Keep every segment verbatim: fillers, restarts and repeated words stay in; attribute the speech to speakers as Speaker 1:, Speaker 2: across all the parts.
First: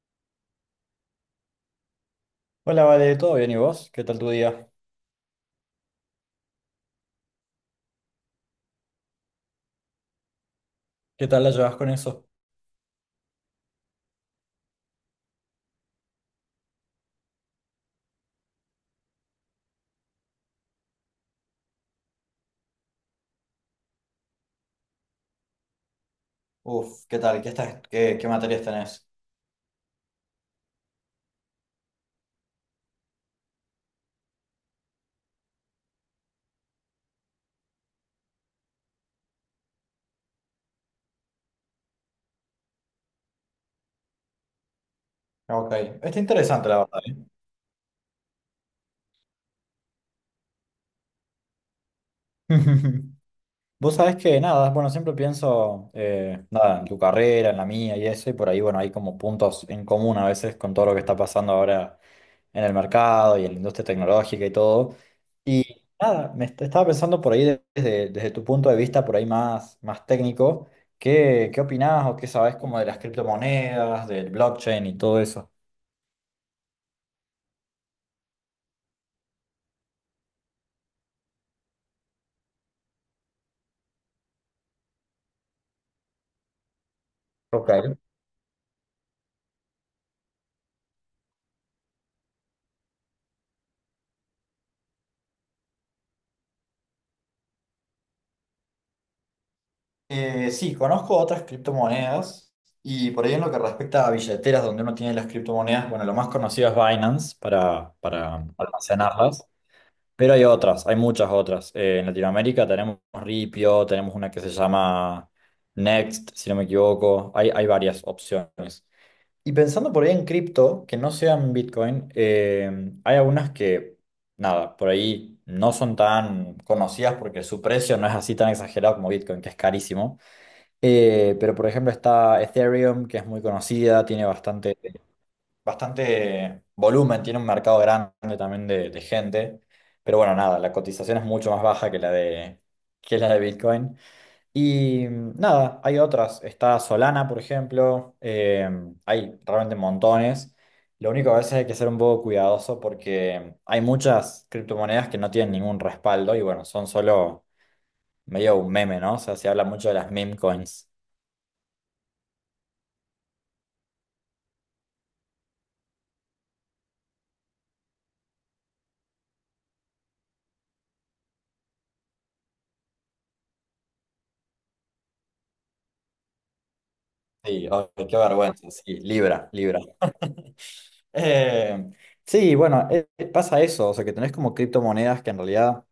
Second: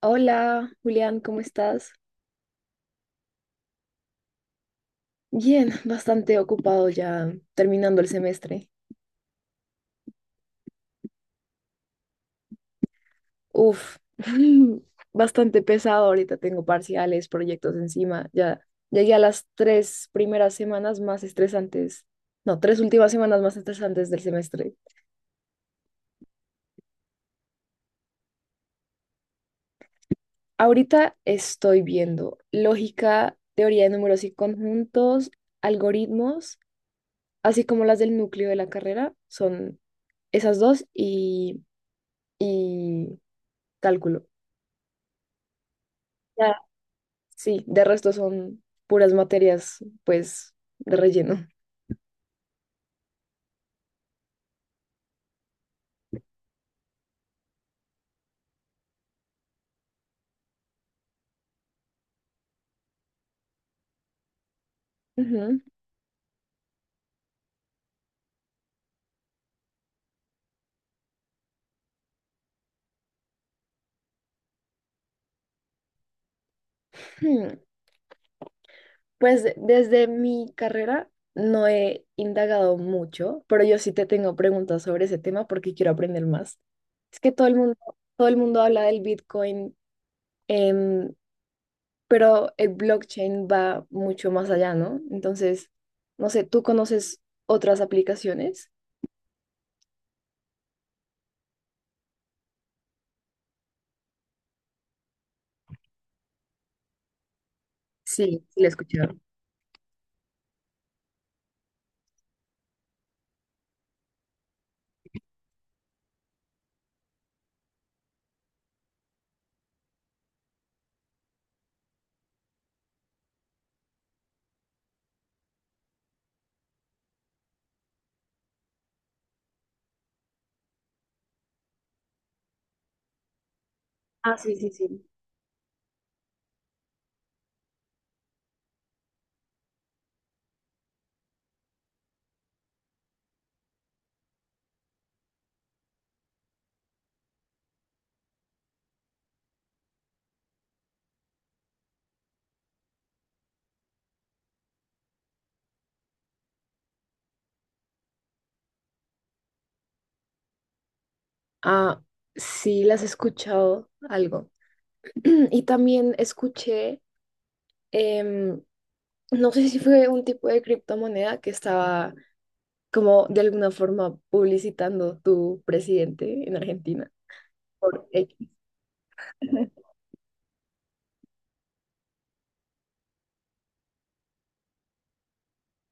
Speaker 1: Hola, Julián, ¿cómo estás?
Speaker 2: Hola, Vale, ¿todo bien? ¿Y vos? ¿Qué tal tu día?
Speaker 1: Bien, bastante ocupado ya terminando el semestre.
Speaker 2: ¿Qué tal la llevas con eso?
Speaker 1: Uf, bastante pesado. Ahorita tengo parciales, proyectos encima. Ya llegué a las tres primeras semanas más estresantes. No, tres últimas semanas más estresantes del semestre.
Speaker 2: Uf, ¿qué tal? ¿Qué estás? ¿Qué, qué materias tenés?
Speaker 1: Ahorita estoy viendo lógica, teoría de números y conjuntos, algoritmos, así como las del núcleo de la carrera. Son esas dos y, y cálculo.
Speaker 2: Ok, está interesante la verdad, ¿eh?
Speaker 1: Sí, de resto son puras materias, pues, de relleno.
Speaker 2: Vos sabés que nada, bueno, siempre pienso eh, nada, en tu carrera, en la mía y eso, y por ahí, bueno, hay como puntos en común a veces con todo lo que está pasando ahora en el mercado y en la industria tecnológica y todo.
Speaker 1: Ujú.
Speaker 2: Y nada, me est- estaba pensando por ahí de- desde, desde tu punto de vista, por ahí más, más técnico, ¿qué, qué opinás o qué sabés como de las criptomonedas, del blockchain y todo eso?
Speaker 1: Hmm, Pues de- desde mi carrera no he indagado mucho, pero yo sí te tengo preguntas sobre ese tema porque quiero aprender más. Es que todo el mundo,
Speaker 2: Ok.
Speaker 1: todo el mundo habla del Bitcoin, em, pero el blockchain va mucho más allá, ¿no? Entonces, no sé, ¿tú conoces otras aplicaciones?
Speaker 2: Eh, sí, conozco otras criptomonedas y por ahí en lo que respecta a billeteras donde uno tiene las criptomonedas, bueno, lo más conocido es Binance para,
Speaker 1: Sí,
Speaker 2: para
Speaker 1: sí, la he escuchado.
Speaker 2: almacenarlas. Pero hay otras, hay muchas otras. Eh, en Latinoamérica tenemos Ripio, tenemos una que se llama Next, si no me equivoco. Hay, hay varias opciones. Y pensando por ahí en cripto, que no sean Bitcoin, eh, hay algunas que, nada, por ahí no son tan conocidas porque su precio no es así tan exagerado como Bitcoin, que es carísimo. Eh, pero por ejemplo está Ethereum, que es muy conocida, tiene bastante bastante volumen, tiene un mercado grande también de, de gente, pero bueno, nada, la cotización es mucho más baja que la de, que la de Bitcoin. Y mm, nada, hay otras, está Solana, por ejemplo, eh, hay realmente montones. Lo único que a veces hay que ser un poco cuidadoso porque hay muchas criptomonedas que no tienen ningún respaldo y bueno, son solo medio un meme, ¿no? O sea, se habla mucho de las meme coins.
Speaker 1: Ah, sí, las he escuchado algo. Y también escuché, em, no sé si fue un tipo de criptomoneda que estaba como de alguna forma publicitando tu presidente en Argentina.
Speaker 2: Sí, ay,
Speaker 1: Por
Speaker 2: qué
Speaker 1: X.
Speaker 2: vergüenza, sí, Libra, Libra. Eh, sí, bueno, eh, eh, pasa eso, o sea que tenés como criptomonedas que en realidad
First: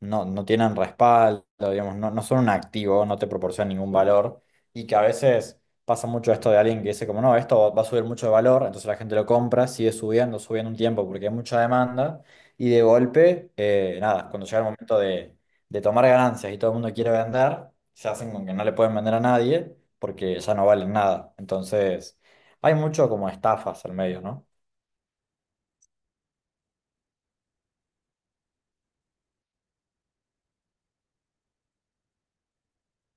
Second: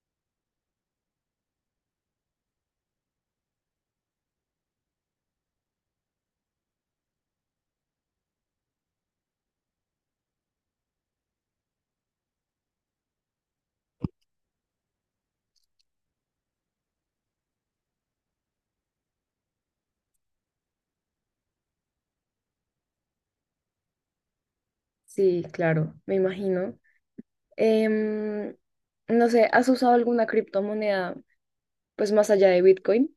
Speaker 2: no, no tienen respaldo, digamos, no, no son un activo, no te proporcionan ningún valor y que a veces pasa mucho esto de alguien que dice como no, esto va a subir mucho de valor, entonces la gente lo compra, sigue subiendo, subiendo un tiempo porque hay mucha demanda y de golpe, eh, nada, cuando llega el momento de, de tomar ganancias y todo el mundo quiere vender, se hacen con que no le pueden vender a nadie porque ya no valen nada, entonces hay mucho como estafas al medio, ¿no?
Speaker 1: Sí, claro, me imagino. Em, no sé, ¿has usado alguna criptomoneda pues más allá de Bitcoin?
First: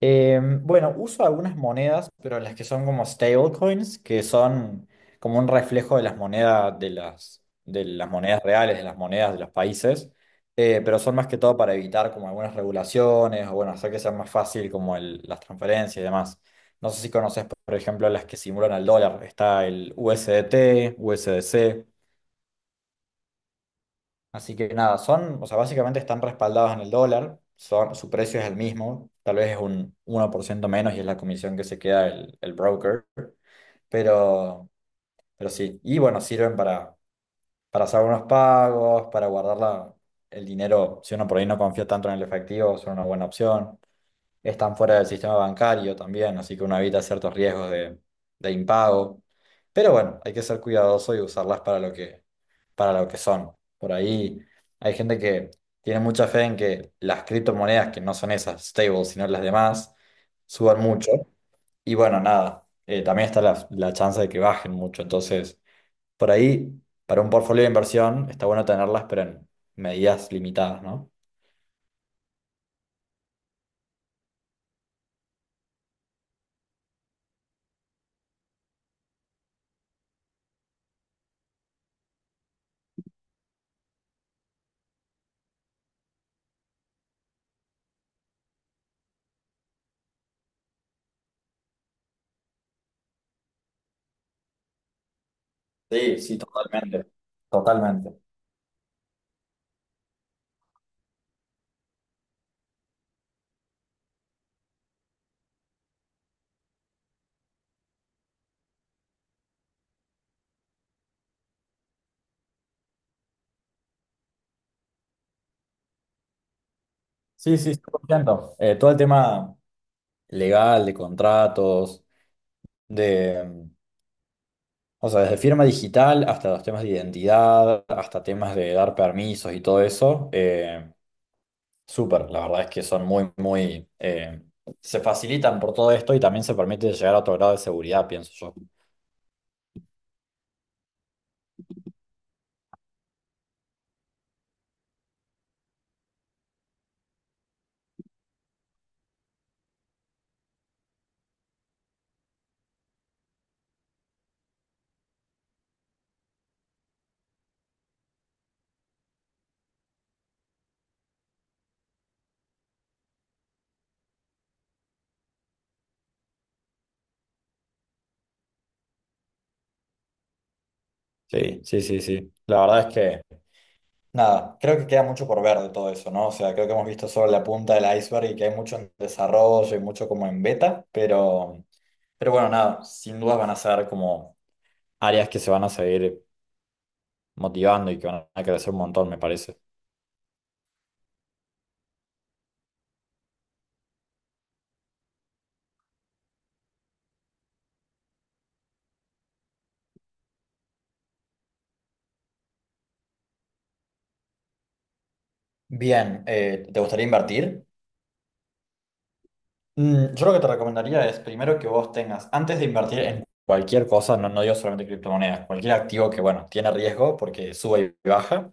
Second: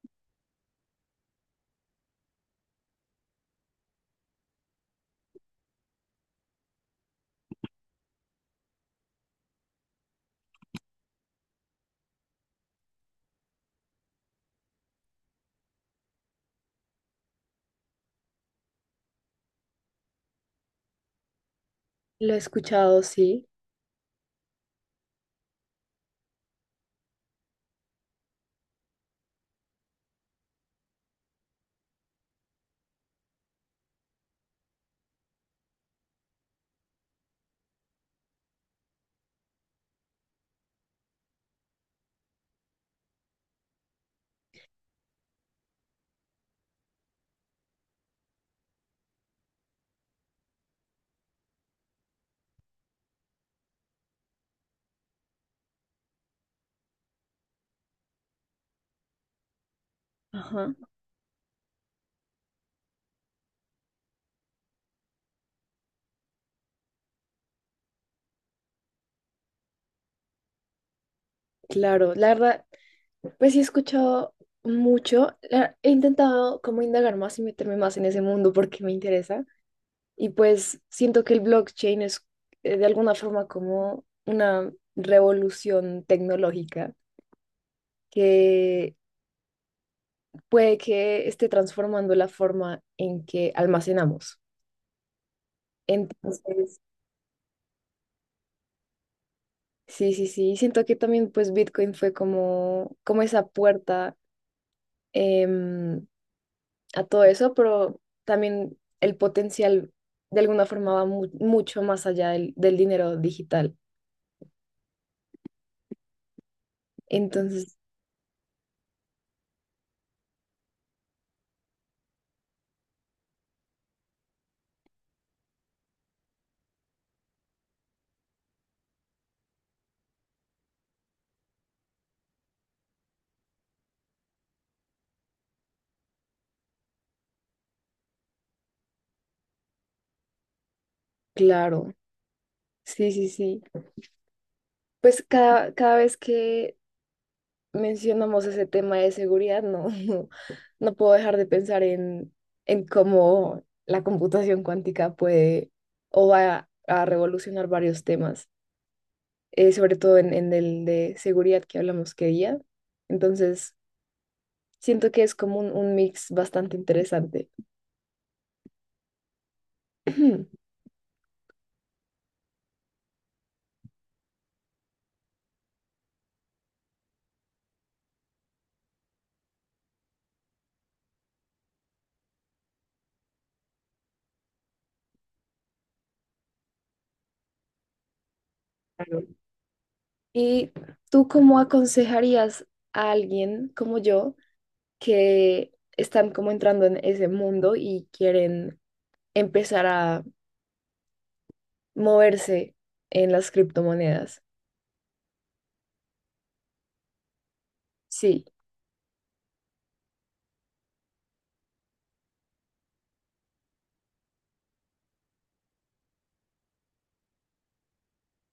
Speaker 2: Em, bueno, uso algunas monedas, pero las que son como stablecoins, que son como un reflejo de las monedas de las, de las monedas reales, de las monedas de los países, eh, pero son más que todo para evitar como algunas regulaciones o bueno, hacer que sea más fácil como el- las transferencias y demás. No sé si conoces, por ejemplo, las que simulan al dólar. Está el U S D T, U S D C.
Speaker 1: Lo he escuchado, sí.
Speaker 2: Así que nada, son, o sea, básicamente están respaldados en el dólar, son, su precio es el mismo, tal vez es un uno por ciento menos y es la comisión que se queda el, el broker, pero, pero sí, y bueno, sirven para, para hacer unos pagos, para guardar la- el dinero, si uno por ahí no confía tanto en el efectivo, son una buena opción. Están fuera del sistema bancario también, así que uno evita ciertos riesgos de, de impago. Pero bueno, hay que ser cuidadoso y usarlas para lo que, para lo que son. Por ahí hay gente que tiene mucha fe en que las criptomonedas, que no son esas stables, sino las demás,
Speaker 1: Ajá.
Speaker 2: suban mucho. Y bueno, nada, eh, también está la, la chance de que bajen mucho. Entonces, por ahí, para un portfolio de inversión, está bueno tenerlas, pero en medidas limitadas, ¿no?
Speaker 1: Claro, la verdad, pues sí he escuchado mucho. La- he intentado como indagar más y meterme más en ese mundo porque me interesa. Y pues siento que el blockchain es eh, de alguna forma como una revolución tecnológica que puede que esté transformando la forma en que almacenamos.
Speaker 2: Sí, sí,
Speaker 1: Entonces,
Speaker 2: totalmente. Totalmente.
Speaker 1: sí, sí, sí, siento que también pues Bitcoin fue como, como esa puerta, em, a todo eso, pero también el potencial de alguna forma va mu- mucho más allá del del dinero digital.
Speaker 2: Sí, sí,
Speaker 1: Entonces,
Speaker 2: estoy contento. Eh, todo el tema legal, de contratos, de, mm, o sea, desde firma digital hasta los temas de identidad, hasta temas de dar permisos y todo eso, eh, súper, la verdad es que son muy, muy, eh, se facilitan por todo esto y también se permite llegar a otro grado de seguridad, pienso yo.
Speaker 1: claro, sí, sí, sí. Pues cada, cada vez que mencionamos ese tema de seguridad, no, no puedo dejar de pensar en, en cómo la computación cuántica puede o va a revolucionar varios temas, eh, sobre todo en, en el de seguridad que hablamos que día. Entonces, siento que es como un, un mix bastante interesante.
Speaker 2: Sí, sí, sí, sí. La verdad es que nada, creo que queda mucho por ver de todo eso, ¿no? O sea, creo que hemos visto solo la punta del iceberg y que hay mucho en desarrollo y mucho como en beta, pero, pero bueno, nada, sin dudas van a ser como áreas que se van a seguir motivando y que van a crecer un montón, me
Speaker 1: Claro.
Speaker 2: parece.
Speaker 1: ¿Y tú cómo aconsejarías a alguien como yo que están como entrando en ese mundo y quieren empezar a moverse en las criptomonedas?
Speaker 2: Bien, eh, ¿te gustaría invertir?
Speaker 1: Sí.
Speaker 2: Mm, yo lo que te recomendaría es primero que vos tengas, antes de invertir en cualquier cosa, no, no digo solamente criptomonedas, cualquier activo que, bueno, tiene riesgo porque sube y baja,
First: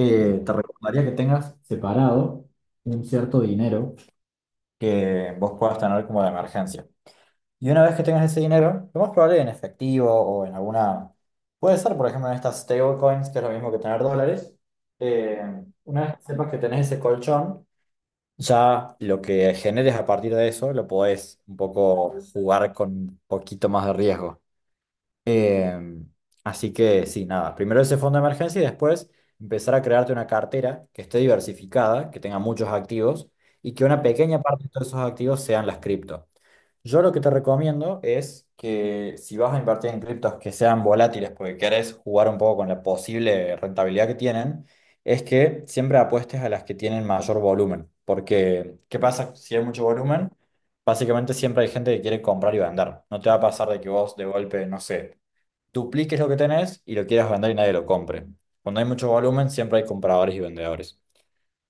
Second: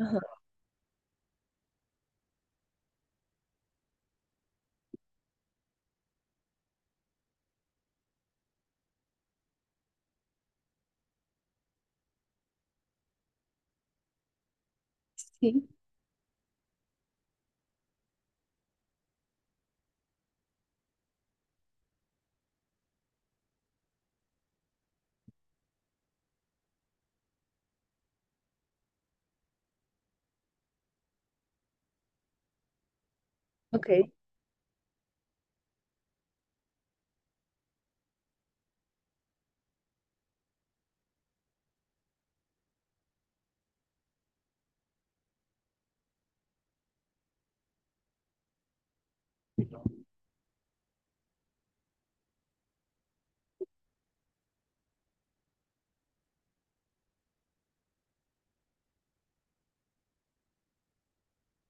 Speaker 1: Ajá.
Speaker 2: te recomendaría que tengas separado un cierto dinero que vos puedas tener como de emergencia. Y una vez que tengas ese dinero, lo más probable en efectivo o en alguna, puede ser por ejemplo en estas stablecoins, que es lo mismo que tener dólares, eh,
Speaker 1: Sí.
Speaker 2: una vez que sepas que tenés ese colchón, ya lo que generes a partir de eso lo podés un poco jugar con un poquito más de riesgo. Em, Así que sí, nada, primero ese fondo de emergencia y después empezar a crearte una cartera que esté diversificada, que tenga muchos activos y que
Speaker 1: Ok.
Speaker 2: una pequeña parte de todos esos activos sean las cripto. Yo lo que te recomiendo es que si vas a invertir en criptos que sean volátiles porque querés jugar un poco con la posible rentabilidad que tienen, es que siempre apuestes a las que tienen mayor volumen. Porque, ¿qué pasa si hay mucho volumen? Básicamente siempre hay gente que quiere comprar y vender. No te va a pasar de que vos de golpe, no sé, dupliques lo que tenés y lo quieras vender y nadie lo compre. Cuando hay mucho volumen, siempre hay compradores y vendedores.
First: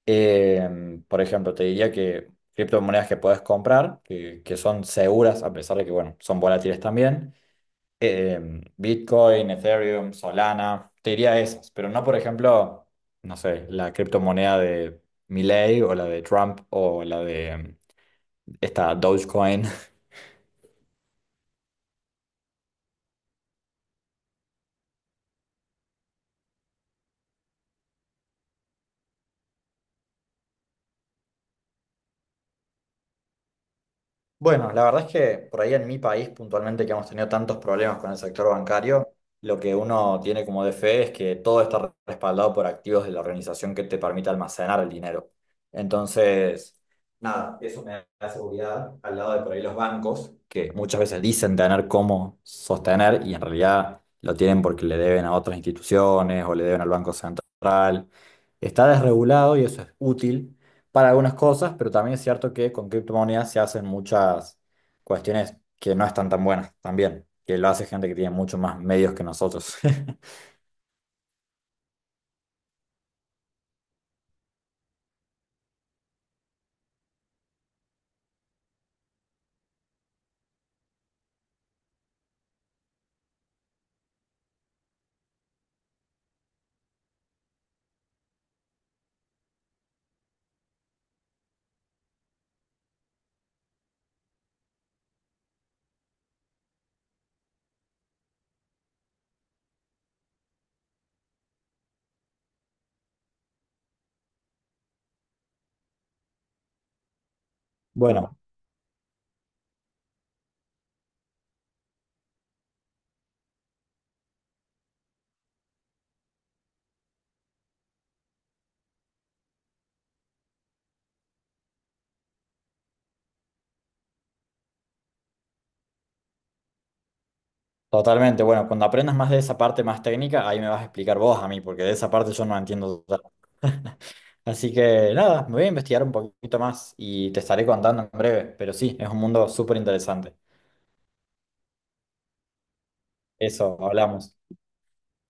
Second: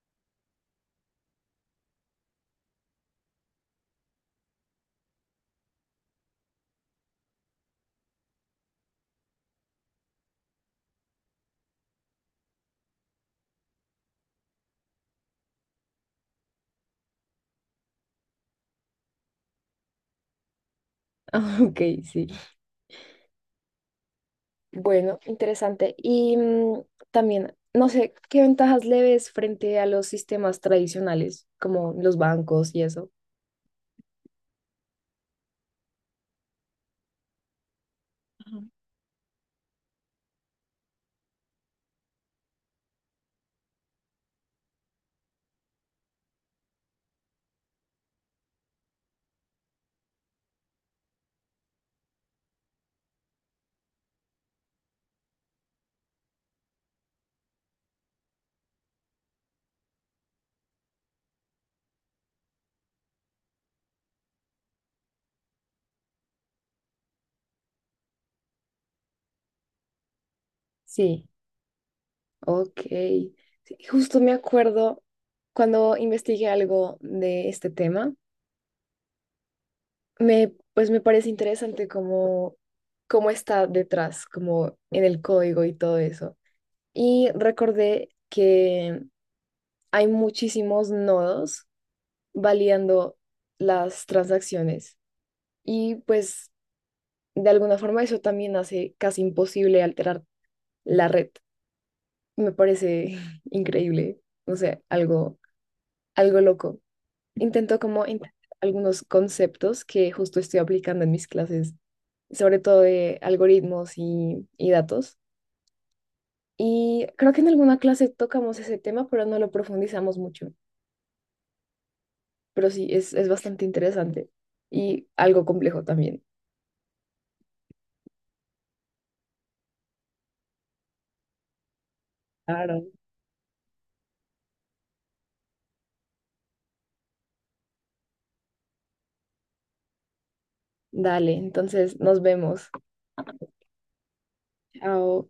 Speaker 2: Eh, por ejemplo, te diría que criptomonedas que puedes comprar, que, que son seguras, a pesar de que, bueno, son volátiles también, eh, Bitcoin, Ethereum, Solana, te diría esas, pero no, por ejemplo, no sé, la criptomoneda de Milei o la de Trump o la de mm, esta Dogecoin.
Speaker 1: Ah, ok, sí. Bueno, interesante. Y mm, también, no sé, ¿qué ventajas le ves frente a los sistemas tradicionales, como los bancos y eso?
Speaker 2: Bueno, la verdad es que por ahí en mi país puntualmente que hemos tenido tantos problemas con el sector bancario, lo que uno tiene como de fe es que todo está respaldado por activos de la organización que te permite almacenar el dinero. Entonces, nada, eso me da seguridad al lado de por ahí los bancos, que muchas veces dicen tener cómo sostener y en realidad lo tienen porque le deben a otras instituciones o le deben al Banco Central. Está desregulado y eso es útil para algunas cosas, pero también es cierto que con criptomonedas se hacen muchas cuestiones que no están tan buenas también, que lo hace gente que tiene mucho más medios que nosotros.
Speaker 1: Sí. Ok. Sí, justo me acuerdo cuando investigué algo de este tema, me, pues me parece interesante cómo, cómo está detrás, como en el código y todo eso. Y recordé que hay muchísimos nodos validando las transacciones y pues de alguna forma eso también hace casi imposible alterar la red. Me parece increíble, no sé, algo, algo loco. Intento como integrar
Speaker 2: Bueno,
Speaker 1: algunos conceptos que justo estoy aplicando en mis clases, sobre todo de algoritmos y, y datos. Y creo que en alguna clase tocamos ese tema, pero no lo profundizamos mucho. Pero sí, es, es bastante interesante y algo complejo también.
Speaker 2: totalmente. Bueno, cuando aprendas más de esa parte más técnica, ahí me vas a explicar vos a mí, porque de esa parte yo no
Speaker 1: Claro.
Speaker 2: entiendo total. Así que nada, me voy a investigar un poquito más y te estaré contando en breve, pero sí, es un mundo súper interesante.
Speaker 1: Dale, entonces nos vemos.
Speaker 2: Eso, hablamos.
Speaker 1: Chao.